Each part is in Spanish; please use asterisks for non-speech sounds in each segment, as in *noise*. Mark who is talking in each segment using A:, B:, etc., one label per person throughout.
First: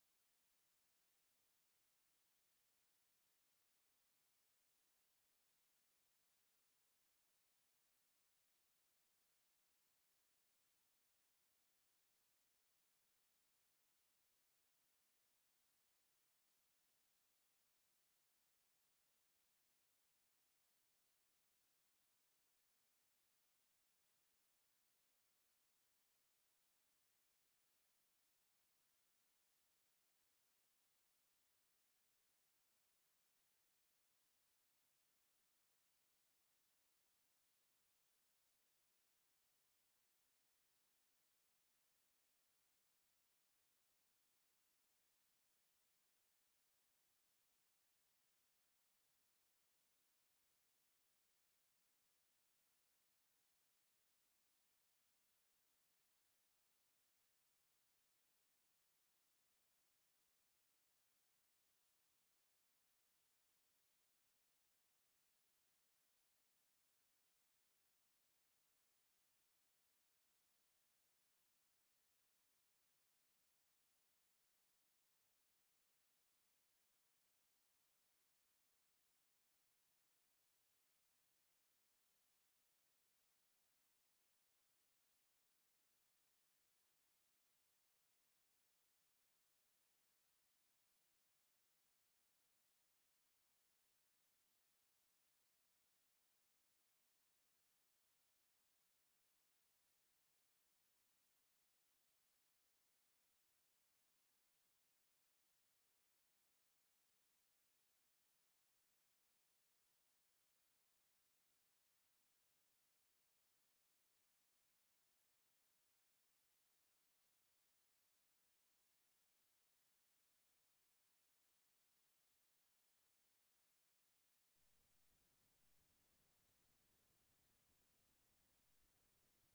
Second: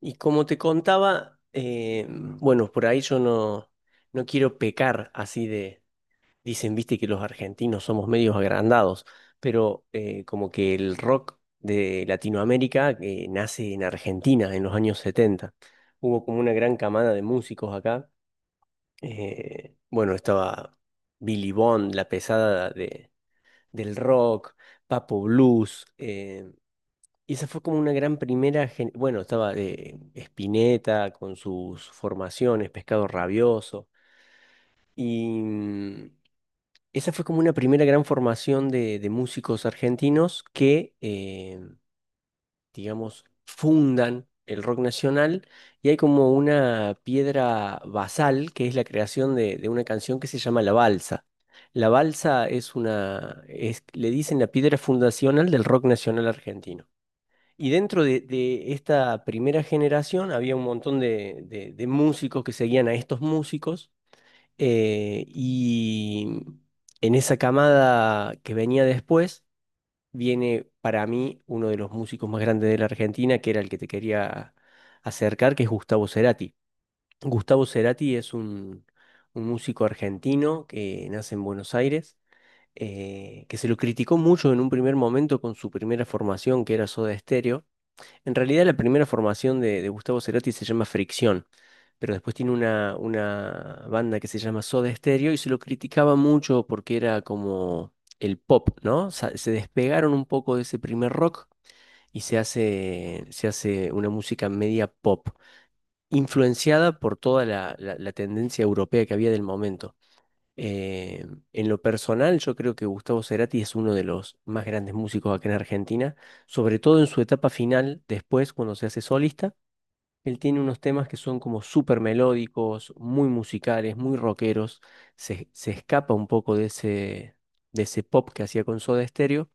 A: Y como te contaba, bueno, por ahí yo no quiero pecar así de, dicen, viste que los argentinos somos medios agrandados, pero como que el rock de Latinoamérica nace en Argentina en los años setenta. Hubo como una gran camada de músicos acá. Bueno, estaba Billy Bond, la pesada del rock, Papo Blues. Y esa fue como una gran primera, bueno, estaba Spinetta con sus formaciones, Pescado Rabioso, y esa fue como una primera gran formación de músicos argentinos que, digamos, fundan el rock nacional, y hay como una piedra basal que es la creación de una canción que se llama La Balsa. La Balsa es una, es, le dicen la piedra fundacional del rock nacional argentino. Y dentro de esta primera generación había un montón de músicos que seguían a estos músicos, y en esa camada que venía después viene para mí uno de los músicos más grandes de la Argentina, que era el que te quería acercar, que es Gustavo Cerati. Gustavo Cerati es un músico argentino que nace en Buenos Aires. Que se lo criticó mucho en un primer momento con su primera formación, que era Soda Stereo. En realidad la primera formación de Gustavo Cerati se llama Fricción, pero después tiene una banda que se llama Soda Stereo y se lo criticaba mucho porque era como el pop, ¿no? Se despegaron un poco de ese primer rock y se hace una música media pop, influenciada por toda la tendencia europea que había del momento. Eh, en lo personal, yo creo que Gustavo Cerati es uno de los más grandes músicos acá en Argentina, sobre todo en su etapa final, después cuando se hace solista. Él tiene unos temas que son como súper melódicos, muy musicales, muy rockeros. Se escapa un poco de ese pop que hacía con Soda Stereo.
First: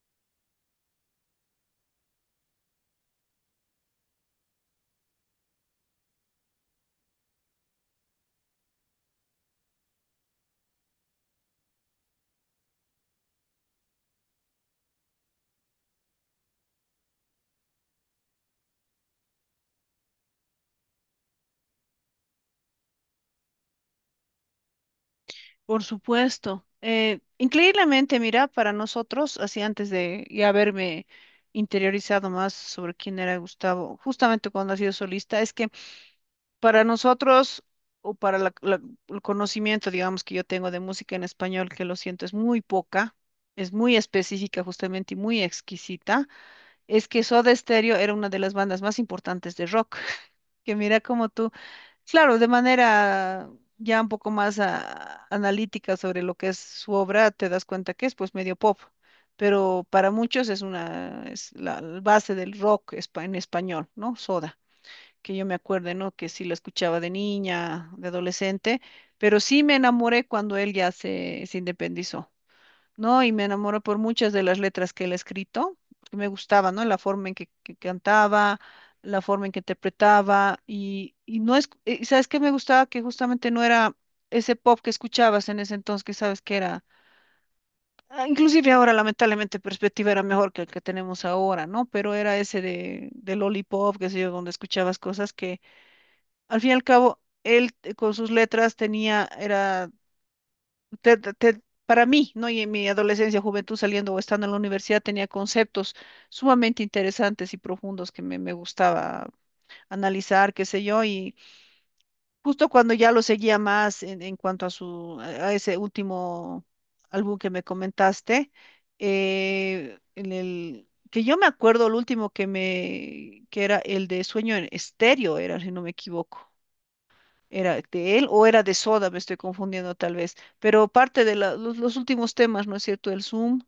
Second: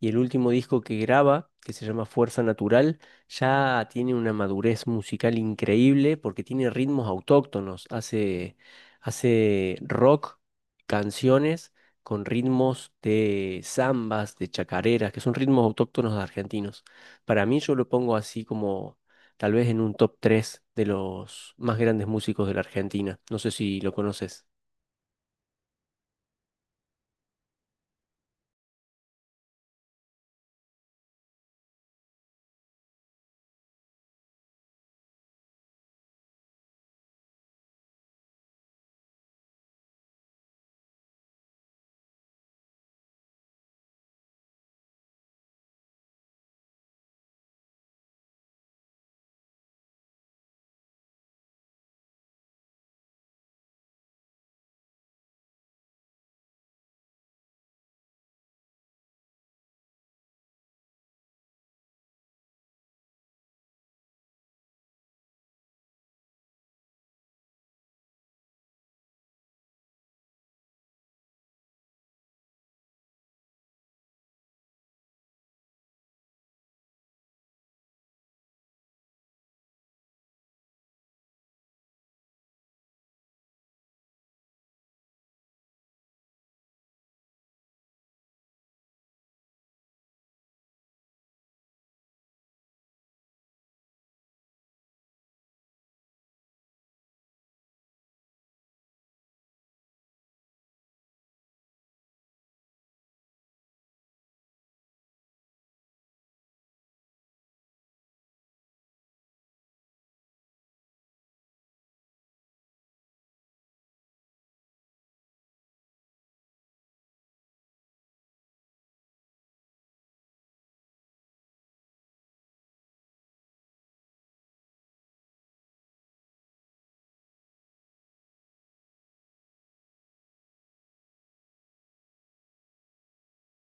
A: Y el último disco que graba, que se llama Fuerza Natural, ya tiene una madurez musical increíble porque tiene ritmos autóctonos. Hace, hace rock, canciones con ritmos de zambas, de chacareras, que son ritmos autóctonos argentinos. Para mí yo lo pongo así como tal vez en un top 3 de los más grandes músicos de la Argentina. No sé si lo conoces.
B: Por supuesto. Increíblemente, mira, para nosotros, así antes de ya haberme interiorizado más sobre quién era Gustavo, justamente cuando ha sido solista, es que para nosotros, o para el conocimiento, digamos, que yo tengo de música en español, que lo siento, es muy poca, es muy específica justamente y muy exquisita, es que Soda Stereo era una de las bandas más importantes de rock, *laughs* que mira como tú. Claro, de manera ya un poco más analítica sobre lo que es su obra, te das cuenta que es pues medio pop, pero para muchos es una es la base del en español, ¿no? Soda, que yo me acuerdo, ¿no? Que sí lo escuchaba de niña, de adolescente, pero sí me enamoré cuando él ya se independizó. ¿No? Y me enamoré por muchas de las letras que él ha escrito, porque me gustaba, ¿no? La forma en que cantaba, la forma en que interpretaba, y no es, y ¿sabes qué me gustaba? Que justamente no era ese pop que escuchabas en ese entonces, que sabes que era, inclusive ahora lamentablemente perspectiva era mejor que el que tenemos ahora, ¿no? Pero era ese de lollipop, qué sé yo, donde escuchabas cosas que al fin y al cabo... Él con sus letras tenía, era te- te- para mí, ¿no? Y en mi adolescencia, juventud, saliendo o estando en la universidad, tenía conceptos sumamente interesantes y profundos que me gustaba analizar, qué sé yo, y justo cuando ya lo seguía más en cuanto a su, a ese último álbum que me comentaste, en el que yo me acuerdo, el último que era el de Sueño en Estéreo, era, si no me equivoco. ¿Era de él o era de Soda? Me estoy confundiendo tal vez. Pero parte de los últimos temas, ¿no es cierto? El Zoom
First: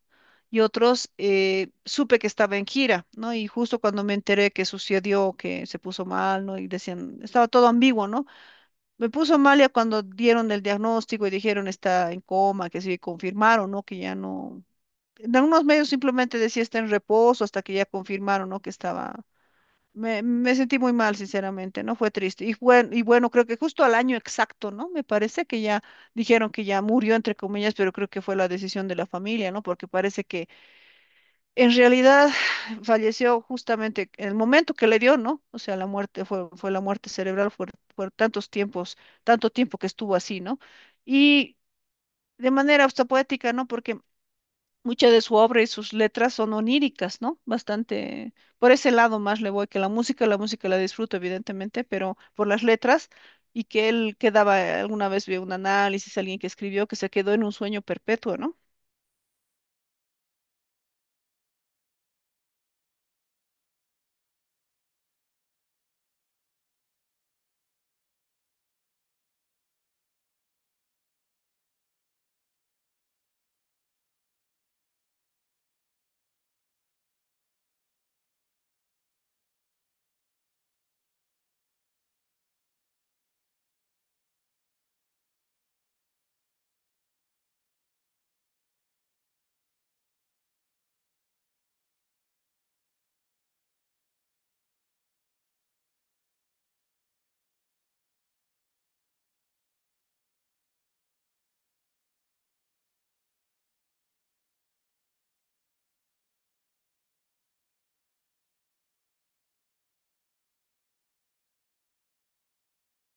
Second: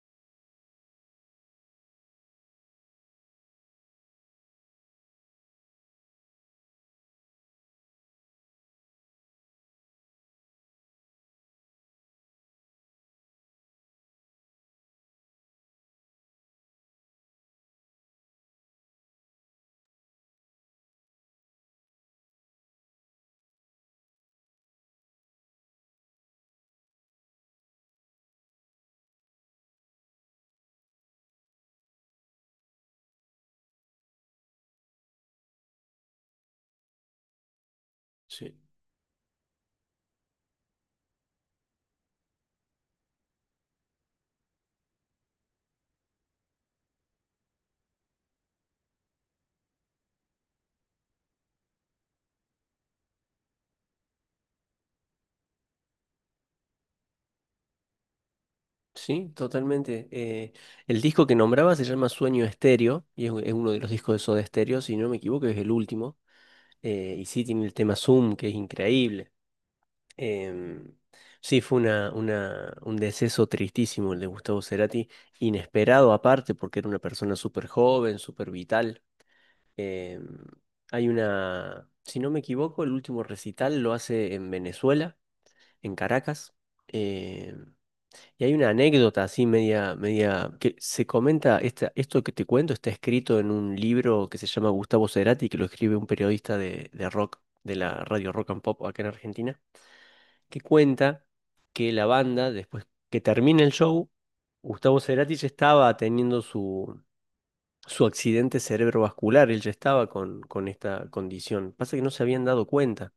B: y otros, supe que estaba en gira, ¿no? Y justo cuando me enteré que sucedió, que se puso mal, ¿no? Y decían, estaba todo ambiguo, ¿no? Me puso mal ya cuando dieron el diagnóstico y dijeron está en coma, que sí, confirmaron, ¿no? Que ya no... En algunos medios simplemente decía está en reposo hasta que ya confirmaron, ¿no? Que estaba me sentí muy mal, sinceramente, ¿no? Fue triste. Y bueno, creo que justo al año exacto, ¿no? Me parece que ya dijeron que ya murió, entre comillas, pero creo que fue la decisión de la familia, ¿no? Porque parece que en realidad *sighs* falleció justamente en el momento que le dio, ¿no? O sea, la muerte fue la muerte cerebral, fue, fue tantos
A: Sí.
B: tiempos, tanto tiempo que estuvo así, ¿no? Y de manera hasta poética, ¿no? Porque mucha de su obra y sus letras son oníricas, ¿no? Bastante, por ese lado más le voy que la música, la música la disfruto evidentemente, pero por las letras y que él quedaba, alguna vez vi un análisis, alguien que escribió que se quedó en un sueño perpetuo, ¿no?
A: Sí, totalmente. El disco que nombraba se llama Sueño Estéreo y es, es uno de los discos de Soda Stereo, si no me equivoco, es el último. Y sí tiene el tema Zoom, que es increíble. Em, sí, fue una, un deceso tristísimo el de Gustavo Cerati, inesperado aparte, porque era una persona súper joven, súper vital. Em, Hay una, si no me equivoco, el último recital lo hace en Venezuela, en Caracas. Em, y hay una anécdota así media, media, que se comenta, esta, esto que te cuento está escrito en un libro que se llama Gustavo Cerati, que lo escribe un periodista de rock, de la radio Rock and Pop acá en Argentina, que cuenta que la banda, después que termina el show, Gustavo Cerati ya estaba teniendo su accidente cerebrovascular, él ya estaba con esta condición. Pasa que no se habían dado cuenta.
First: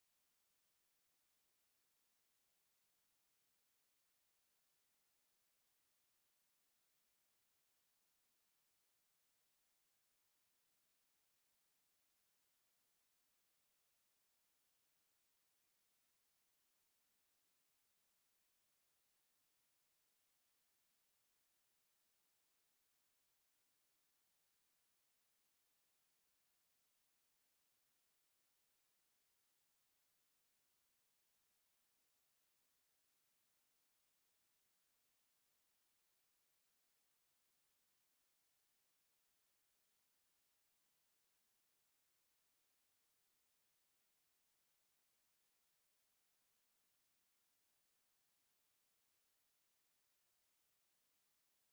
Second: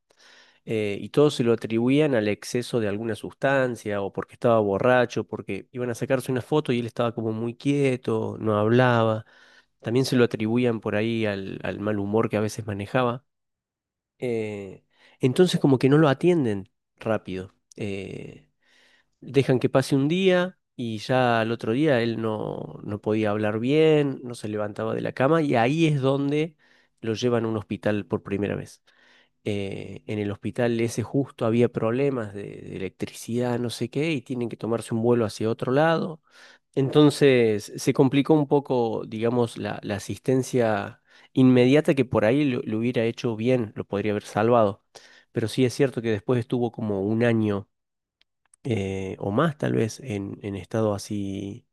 A: Y todos se lo atribuían al exceso de alguna sustancia o porque estaba borracho, porque iban a sacarse una foto y él estaba como muy quieto, no hablaba. También se lo atribuían por ahí al mal humor que a veces manejaba. eh, entonces como que no lo atienden rápido. Dejan que pase un día y ya al otro día él no podía hablar bien, no se levantaba de la cama y ahí es donde lo llevan a un hospital por primera vez. En el hospital ese justo había problemas de electricidad, no sé qué, y tienen que tomarse un vuelo hacia otro lado. Entonces se complicó un poco, digamos, la asistencia inmediata que por ahí lo hubiera hecho bien, lo podría haber salvado. Pero sí es cierto que después estuvo como un año o más tal vez en estado así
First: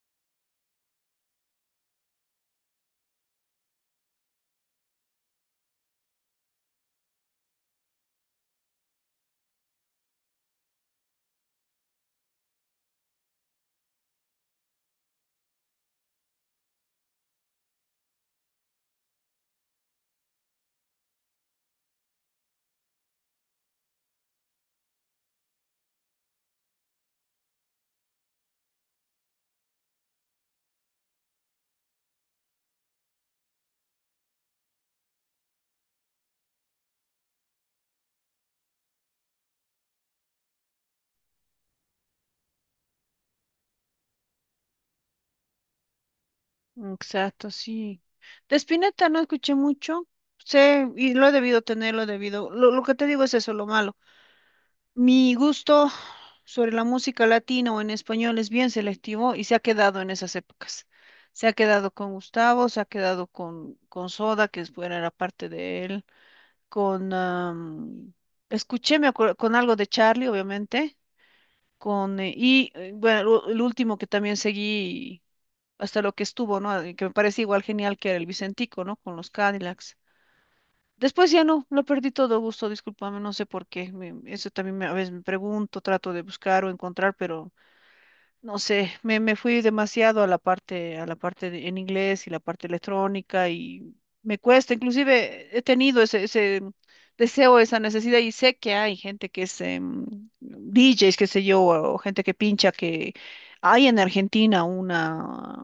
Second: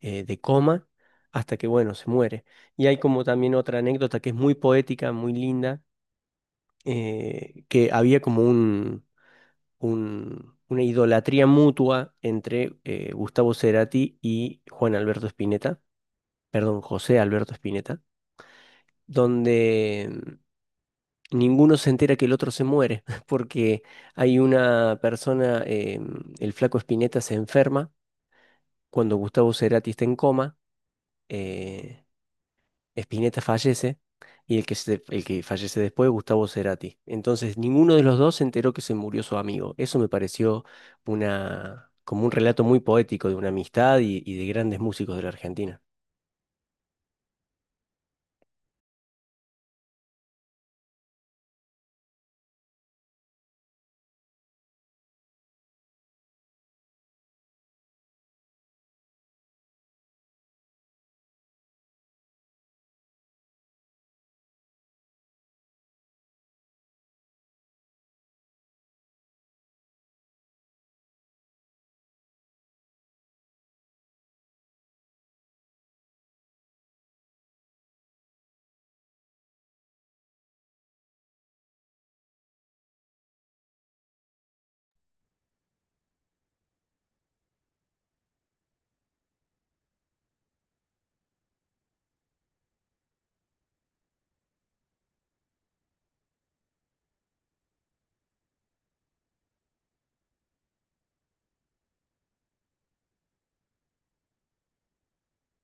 A: de coma, hasta que, bueno, se muere. Y hay como también otra anécdota que es muy poética, muy linda, que había como una idolatría mutua entre Gustavo Cerati y Juan Alberto Spinetta, perdón, José Alberto Spinetta, donde... ninguno se entera que el otro se muere, *laughs* porque hay una persona, el flaco Spinetta se enferma. Cuando Gustavo Cerati está en coma, eh, Spinetta fallece y el el que fallece después es Gustavo Cerati. Entonces, ninguno de los dos se enteró que se murió su amigo. Eso me pareció una, como un relato muy poético de una amistad y de grandes músicos de la Argentina.
B: Exacto, sí. De Spinetta no escuché mucho, sé, y lo he debido tener, lo he debido, lo que te digo es eso, lo malo. Mi gusto sobre la música latina o en español es bien selectivo y se ha quedado en esas épocas. Se ha quedado con Gustavo, se ha quedado con Soda, que es buena la parte de él, con... escuché, me acuerdo, con algo de Charlie, obviamente, con... bueno, el último que también seguí hasta lo que estuvo, ¿no? Y que me parece igual genial que era el Vicentico, ¿no? Con los Cadillacs. Después ya no, lo perdí todo gusto, discúlpame, no sé por qué. Eso también a veces me pregunto, trato de buscar o encontrar, pero no sé, me fui demasiado a la parte, a la en inglés y la parte electrónica y me cuesta. Inclusive he tenido ese deseo, esa necesidad y sé que hay gente que es DJs, qué sé yo, o gente que pincha, que hay en Argentina una,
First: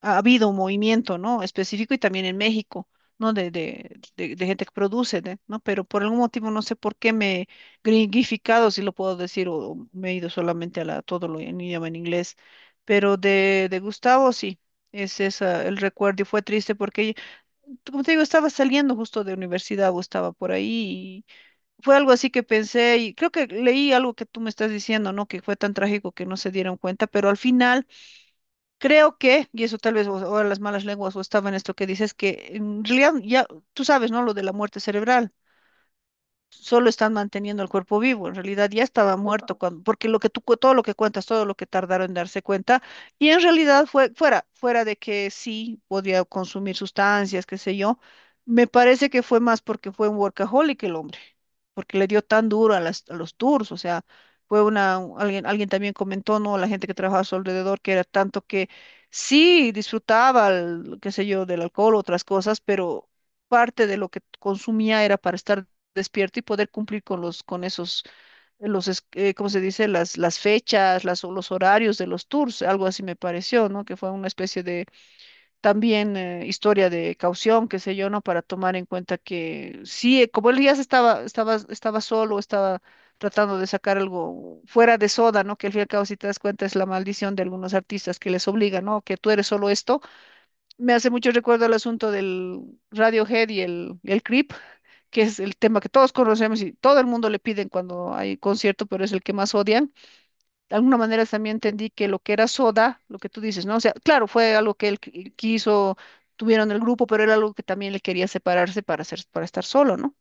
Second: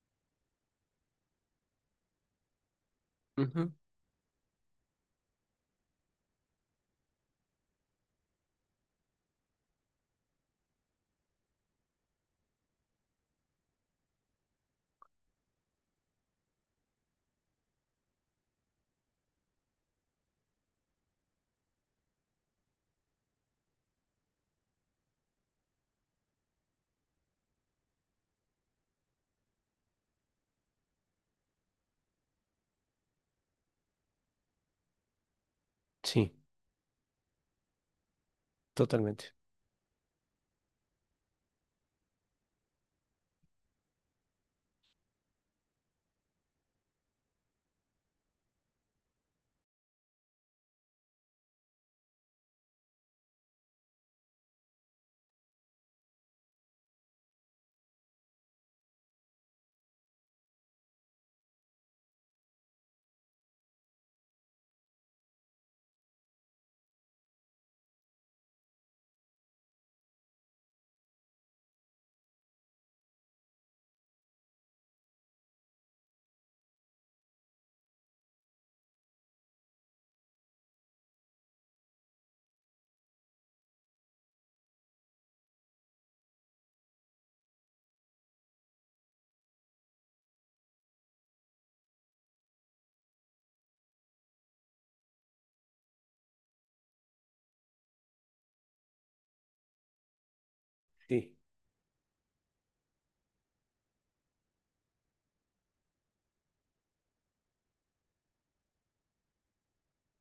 B: ha habido un movimiento, ¿no? Específico y también en México, ¿no? De,
A: Ujú.
B: de, de, de gente que produce, ¿no? Pero por algún motivo no sé por qué me he gringificado, si lo puedo decir, o me he ido solamente a la, todo lo en idioma en inglés. Pero de Gustavo, sí, es esa, el recuerdo y fue triste porque, como te digo, estaba saliendo justo de universidad o estaba por ahí y fue algo así que pensé y creo que leí algo que tú me estás diciendo, ¿no? Que fue tan trágico que no se dieron cuenta, pero al final... Creo que, y eso tal vez ahora las malas lenguas o estaba en esto que dices, que en realidad ya tú sabes, ¿no? Lo de la muerte cerebral
A: Sí,
B: solo están manteniendo el cuerpo vivo, en realidad ya estaba
A: totalmente.
B: muerto cuando, porque lo que tú, todo lo que cuentas, todo lo que tardaron en darse cuenta, y en realidad fue fuera, fuera de que sí podía consumir sustancias, qué sé yo, me parece que fue más porque fue un workaholic el hombre, porque le dio tan duro a las, a los tours, o sea, fue una, alguien, alguien también comentó, ¿no? La gente que trabajaba a su alrededor, que era tanto que sí disfrutaba, el, qué sé yo, del alcohol, otras cosas, pero parte de lo que consumía era para estar despierto y poder cumplir con los, con esos, los, ¿cómo se dice? Las fechas, las, o los horarios de los tours, algo así me pareció, ¿no? Que fue una especie de, también, historia de caución, qué sé yo, ¿no? Para tomar en cuenta que sí, como él ya se estaba, estaba solo, estaba tratando de sacar algo fuera de soda, ¿no? Que al fin y al cabo, si te das cuenta, es la maldición de algunos artistas que les obliga, ¿no? Que tú eres solo esto. Me hace mucho recuerdo el asunto del Radiohead y el Creep, que es el tema que todos conocemos y todo el mundo le piden cuando hay concierto, pero es el que más odian. De alguna manera
A: Sí.
B: también entendí que lo que era Soda, lo que tú dices, ¿no? O sea, claro, fue algo que él quiso, tuvieron el grupo, pero era algo que también le quería separarse para hacer, para estar solo, ¿no?